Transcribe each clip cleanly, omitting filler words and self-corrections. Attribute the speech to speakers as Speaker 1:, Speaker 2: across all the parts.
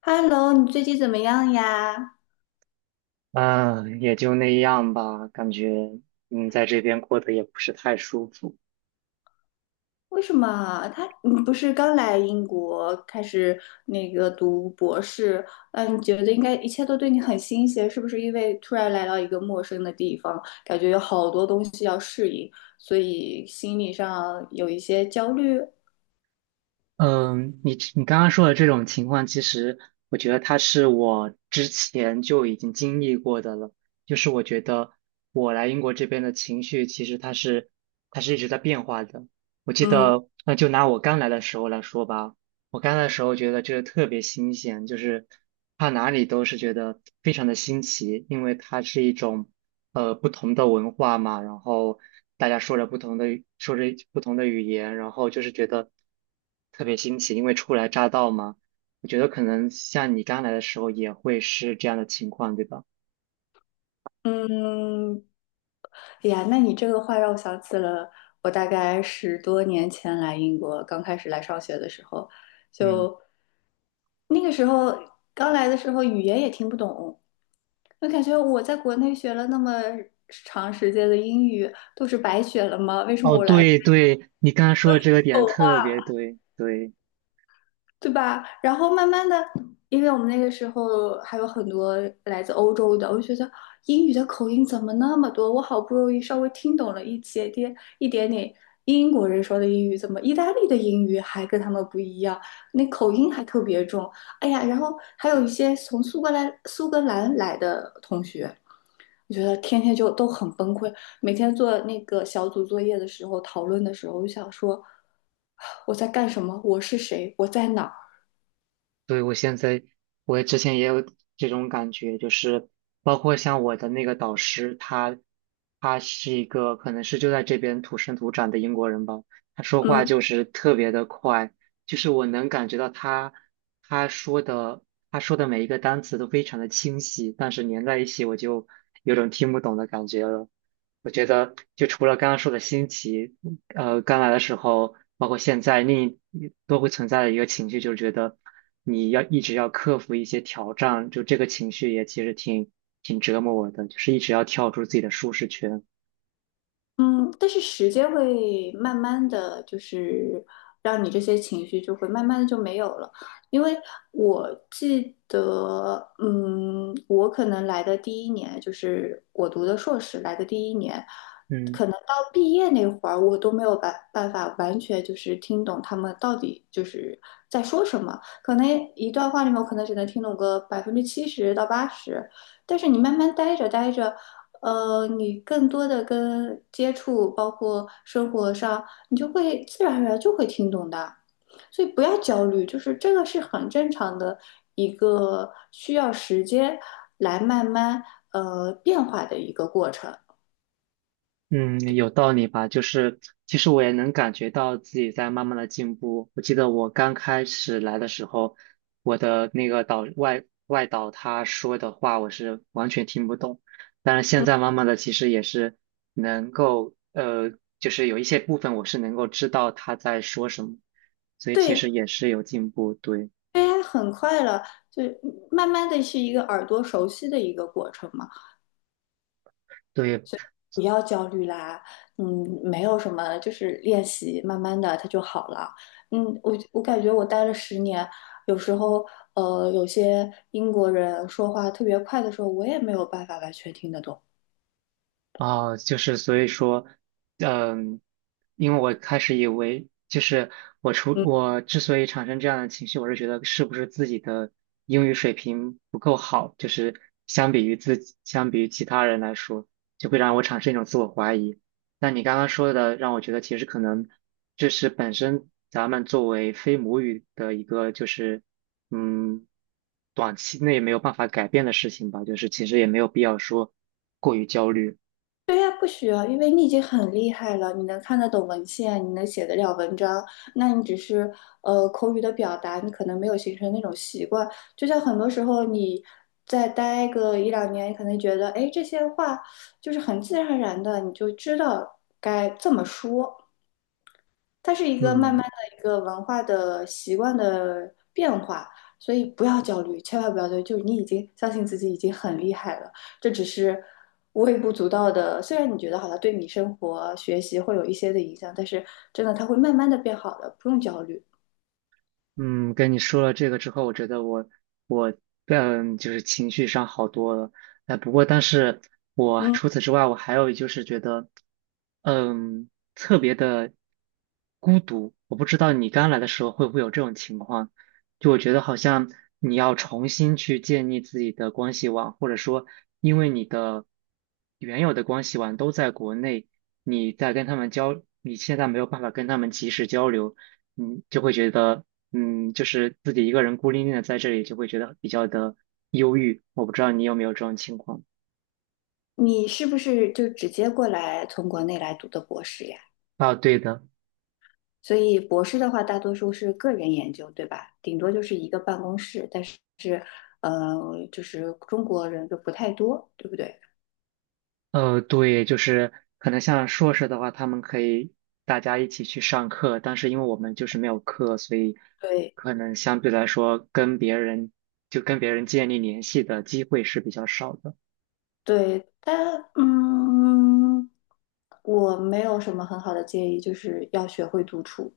Speaker 1: Hello，你最近怎么样呀？
Speaker 2: 嗯，也就那样吧，感觉在这边过得也不是太舒服。
Speaker 1: 为什么你不是刚来英国开始那个读博士？嗯，你觉得应该一切都对你很新鲜，是不是？因为突然来到一个陌生的地方，感觉有好多东西要适应，所以心理上有一些焦虑。
Speaker 2: 嗯，你刚刚说的这种情况，其实我觉得他是我之前就已经经历过的了。就是我觉得我来英国这边的情绪，其实它是一直在变化的。我记
Speaker 1: 嗯
Speaker 2: 得，那就拿我刚来的时候来说吧，我刚的时候觉得这个特别新鲜，就是它哪里都是觉得非常的新奇，因为它是一种不同的文化嘛，然后大家说着不同的语说着不同的语言，然后就是觉得特别新奇，因为初来乍到嘛。我觉得可能像你刚来的时候也会是这样的情况，对吧？
Speaker 1: 嗯，哎呀，那你这个话让我想起了我大概10多年前来英国，刚开始来上学的时候，
Speaker 2: 嗯，
Speaker 1: 就。那个时候刚来的时候，语言也听不懂，我感觉我在国内学了那么长时间的英语，都是白学了吗？为什么
Speaker 2: 哦，
Speaker 1: 我来了？
Speaker 2: 对对，你刚刚说的这个点特别对，对。
Speaker 1: 对吧？然后慢慢的，因为我们那个时候还有很多来自欧洲的，我就觉得英语的口音怎么那么多？我好不容易稍微听懂了一点点英国人说的英语，怎么意大利的英语还跟他们不一样？那口音还特别重。哎呀，然后还有一些从苏格兰来的同学。我觉得天天就都很崩溃，每天做那个小组作业的时候，讨论的时候，我就想说，我在干什么？我是谁？我在哪儿？
Speaker 2: 对，我现在，我之前也有这种感觉，就是包括像我的那个导师，他是一个可能是就在这边土生土长的英国人吧，他说话
Speaker 1: 嗯，
Speaker 2: 就是特别的快，就是我能感觉到他说的他说的每一个单词都非常的清晰，但是连在一起我就有种听不懂的感觉了。我觉得就除了刚刚说的新奇，刚来的时候，包括现在，另一都会存在的一个情绪，就是觉得你要一直要克服一些挑战，就这个情绪也其实挺折磨我的，就是一直要跳出自己的舒适圈。
Speaker 1: 嗯，但是时间会慢慢的就是让你这些情绪就会慢慢的就没有了，因为我记得，嗯，我可能来的第一年就是我读的硕士来的第一年，
Speaker 2: 嗯。
Speaker 1: 可能到毕业那会儿，我都没有办法完全就是听懂他们到底就是在说什么，可能一段话里面我可能只能听懂个70%到80%，但是你慢慢待着待着。你更多的跟接触，包括生活上，你就会自然而然就会听懂的，所以不要焦虑，就是这个是很正常的一个需要时间来慢慢变化的一个过程。
Speaker 2: 嗯，有道理吧？就是其实我也能感觉到自己在慢慢的进步。我记得我刚开始来的时候，我的那个外导他说的话，我是完全听不懂。但是现在慢慢的，其实也是能够就是有一些部分我是能够知道他在说什么，所以其
Speaker 1: 对
Speaker 2: 实也是有进步。对
Speaker 1: ，AI 很快了，就慢慢的是一个耳朵熟悉的一个过程嘛。
Speaker 2: 对，
Speaker 1: 不要焦虑啦，嗯，没有什么，就是练习，慢慢的它就好了。嗯，我感觉我待了10年，有时候有些英国人说话特别快的时候，我也没有办法完全听得懂。
Speaker 2: 啊，就是所以说，嗯，因为我开始以为，就是
Speaker 1: 嗯。
Speaker 2: 我之所以产生这样的情绪，我是觉得是不是自己的英语水平不够好，就是相比于自己，相比于其他人来说，就会让我产生一种自我怀疑。那你刚刚说的，让我觉得其实可能这是本身咱们作为非母语的一个，就是嗯，短期内没有办法改变的事情吧，就是其实也没有必要说过于焦虑。
Speaker 1: 对呀，不需要，因为你已经很厉害了，你能看得懂文献，你能写得了文章，那你只是口语的表达，你可能没有形成那种习惯。就像很多时候你再待个一两年，你可能觉得，哎，这些话就是很自然而然的，你就知道该这么说。它是一个慢慢
Speaker 2: 嗯
Speaker 1: 的一个文化的习惯的变化，所以不要焦虑，千万不要焦虑，就是你已经相信自己已经很厉害了，这只是微不足道的。虽然你觉得好像对你生活、学习会有一些的影响，但是真的它会慢慢的变好的，不用焦虑。
Speaker 2: 嗯，跟你说了这个之后，我觉得我嗯就是情绪上好多了。哎，不过但是我
Speaker 1: 嗯，
Speaker 2: 除此之外，我还有就是觉得，嗯，特别的孤独。我不知道你刚来的时候会不会有这种情况，就我觉得好像你要重新去建立自己的关系网，或者说因为你的原有的关系网都在国内，你在跟他们交，你现在没有办法跟他们及时交流。嗯，就会觉得，就是自己一个人孤零零的在这里，就会觉得比较的忧郁。我不知道你有没有这种情况
Speaker 1: 你是不是就直接过来从国内来读的博士呀？
Speaker 2: 啊？对的，
Speaker 1: 所以博士的话，大多数是个人研究，对吧？顶多就是一个办公室，但是就是中国人就不太多，对不对？
Speaker 2: 呃，对，就是可能像硕士的话，他们可以大家一起去上课，但是因为我们就是没有课，所以
Speaker 1: 对
Speaker 2: 可能相对来说跟别人就跟别人建立联系的机会是比较少的。
Speaker 1: 对，但嗯，我没有什么很好的建议，就是要学会独处，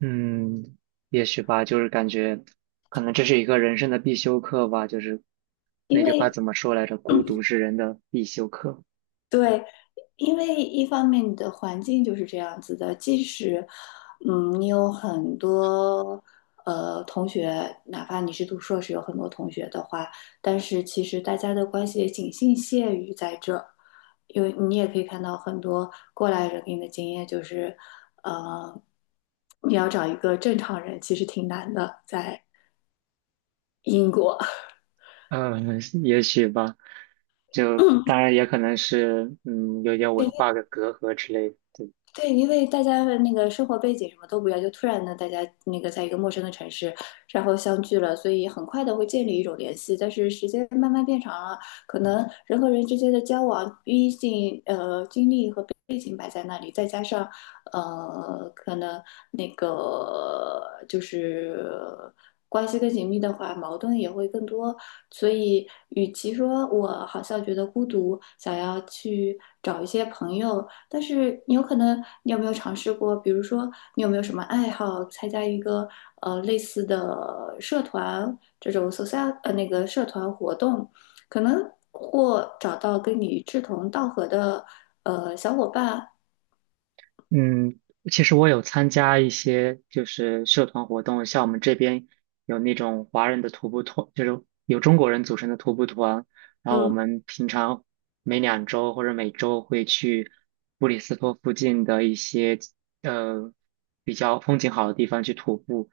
Speaker 2: 嗯，也许吧，就是感觉可能这是一个人生的必修课吧，就是
Speaker 1: 因
Speaker 2: 那句话
Speaker 1: 为
Speaker 2: 怎么说来着？孤独是人的必修课。
Speaker 1: 对，因为一方面你的环境就是这样子的，即使，嗯，你有很多同学，哪怕你是读硕士，有很多同学的话，但是其实大家的关系也仅限于在这因为你也可以看到很多过来人给你的经验，就是，呃，你要找一个正常人其实挺难的，在英国。
Speaker 2: 嗯，也许吧，就当然 也可能是有点文 化的隔阂之类的。
Speaker 1: 对，因为大家的那个生活背景什么都不一样，就突然呢，大家那个在一个陌生的城市，然后相聚了，所以很快的会建立一种联系。但是时间慢慢变长了，可能人和人之间的交往，毕竟经历和背景摆在那里，再加上可能那个就是关系更紧密的话，矛盾也会更多。所以，与其说我好像觉得孤独，想要去找一些朋友。但是你有可能，你有没有尝试过？比如说，你有没有什么爱好？参加一个类似的社团，这种 social 那个社团活动，可能或找到跟你志同道合的小伙伴。
Speaker 2: 嗯，其实我有参加一些就是社团活动，像我们这边有那种华人的徒步团，就是有中国人组成的徒步团，然后我
Speaker 1: 嗯，
Speaker 2: 们平常每两周或者每周会去布里斯托附近的一些呃比较风景好的地方去徒步。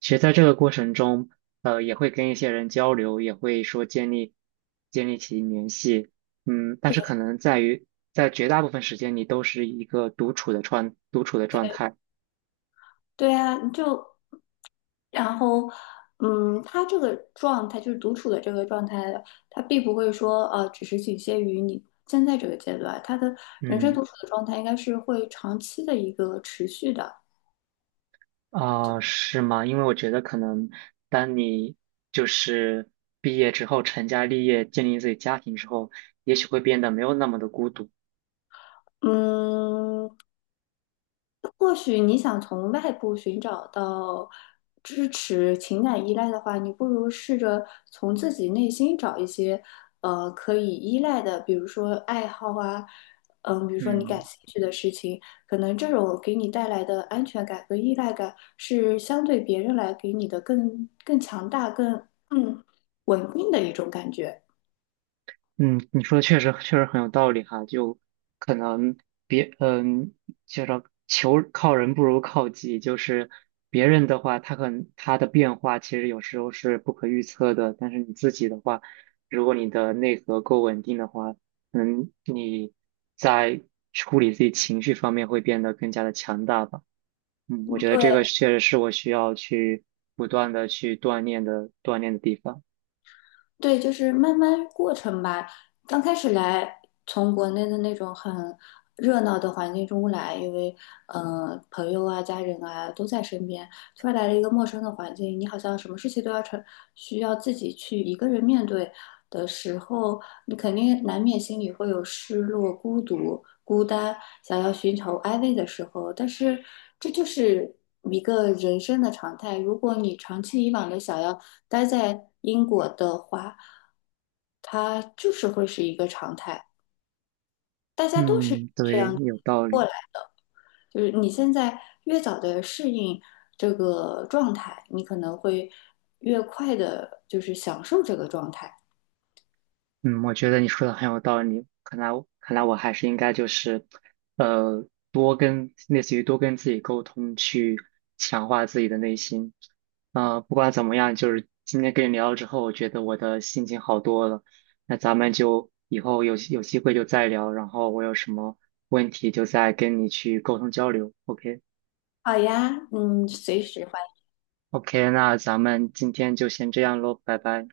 Speaker 2: 其实在这个过程中，也会跟一些人交流，也会说建立起联系。嗯，但是
Speaker 1: 对。
Speaker 2: 可能在于在绝大部分时间你都是一个独处的状态。
Speaker 1: 对啊，你就然后，嗯，他这个状态就是独处的这个状态，他并不会说只是仅限于你现在这个阶段，他的人生
Speaker 2: 嗯，
Speaker 1: 独处的状态应该是会长期的一个持续的。
Speaker 2: 啊、是吗？因为我觉得可能当你就是毕业之后成家立业，建立自己家庭之后，也许会变得没有那么的孤独。
Speaker 1: 嗯，或许你想从外部寻找到支持、情感依赖的话，你不如试着从自己内心找一些，可以依赖的，比如说爱好啊，嗯，比如说你感
Speaker 2: 嗯。
Speaker 1: 兴趣的事情，可能这种给你带来的安全感和依赖感是相对别人来给你的更强大、更稳定的一种感觉。
Speaker 2: 嗯，你说的确实很有道理哈，就可能别嗯，就是求靠人不如靠己，就是别人的话，他可能他的变化其实有时候是不可预测的，但是你自己的话，如果你的内核够稳定的话，嗯，你在处理自己情绪方面会变得更加的强大吧。嗯，我觉得这
Speaker 1: 对。
Speaker 2: 个确实是我需要去不断的去锻炼的地方。
Speaker 1: 对，就是慢慢过程吧。刚开始来，从国内的那种很热闹的环境中来，因为嗯，朋友啊、家人啊都在身边。突然来了一个陌生的环境，你好像什么事情都要成，需要自己去一个人面对的时候，你肯定难免心里会有失落、孤独、孤单，想要寻求安慰的时候。但是这就是一个人生的常态。如果你长期以往的想要待在英国的话，它就是会是一个常态，大家都是
Speaker 2: 嗯，
Speaker 1: 这
Speaker 2: 对，
Speaker 1: 样
Speaker 2: 有道
Speaker 1: 过
Speaker 2: 理。
Speaker 1: 来。就是你现在越早的适应这个状态，你可能会越快的，就是享受这个状态。
Speaker 2: 嗯，我觉得你说的很有道理。看来我还是应该就是，呃，多跟类似于多跟自己沟通，去强化自己的内心。呃，不管怎么样，就是今天跟你聊了之后，我觉得我的心情好多了。那咱们就以后有机会就再聊，然后我有什么问题就再跟你去沟通交流。
Speaker 1: 好呀，嗯，随时。
Speaker 2: OK，OK，那咱们今天就先这样喽，拜拜。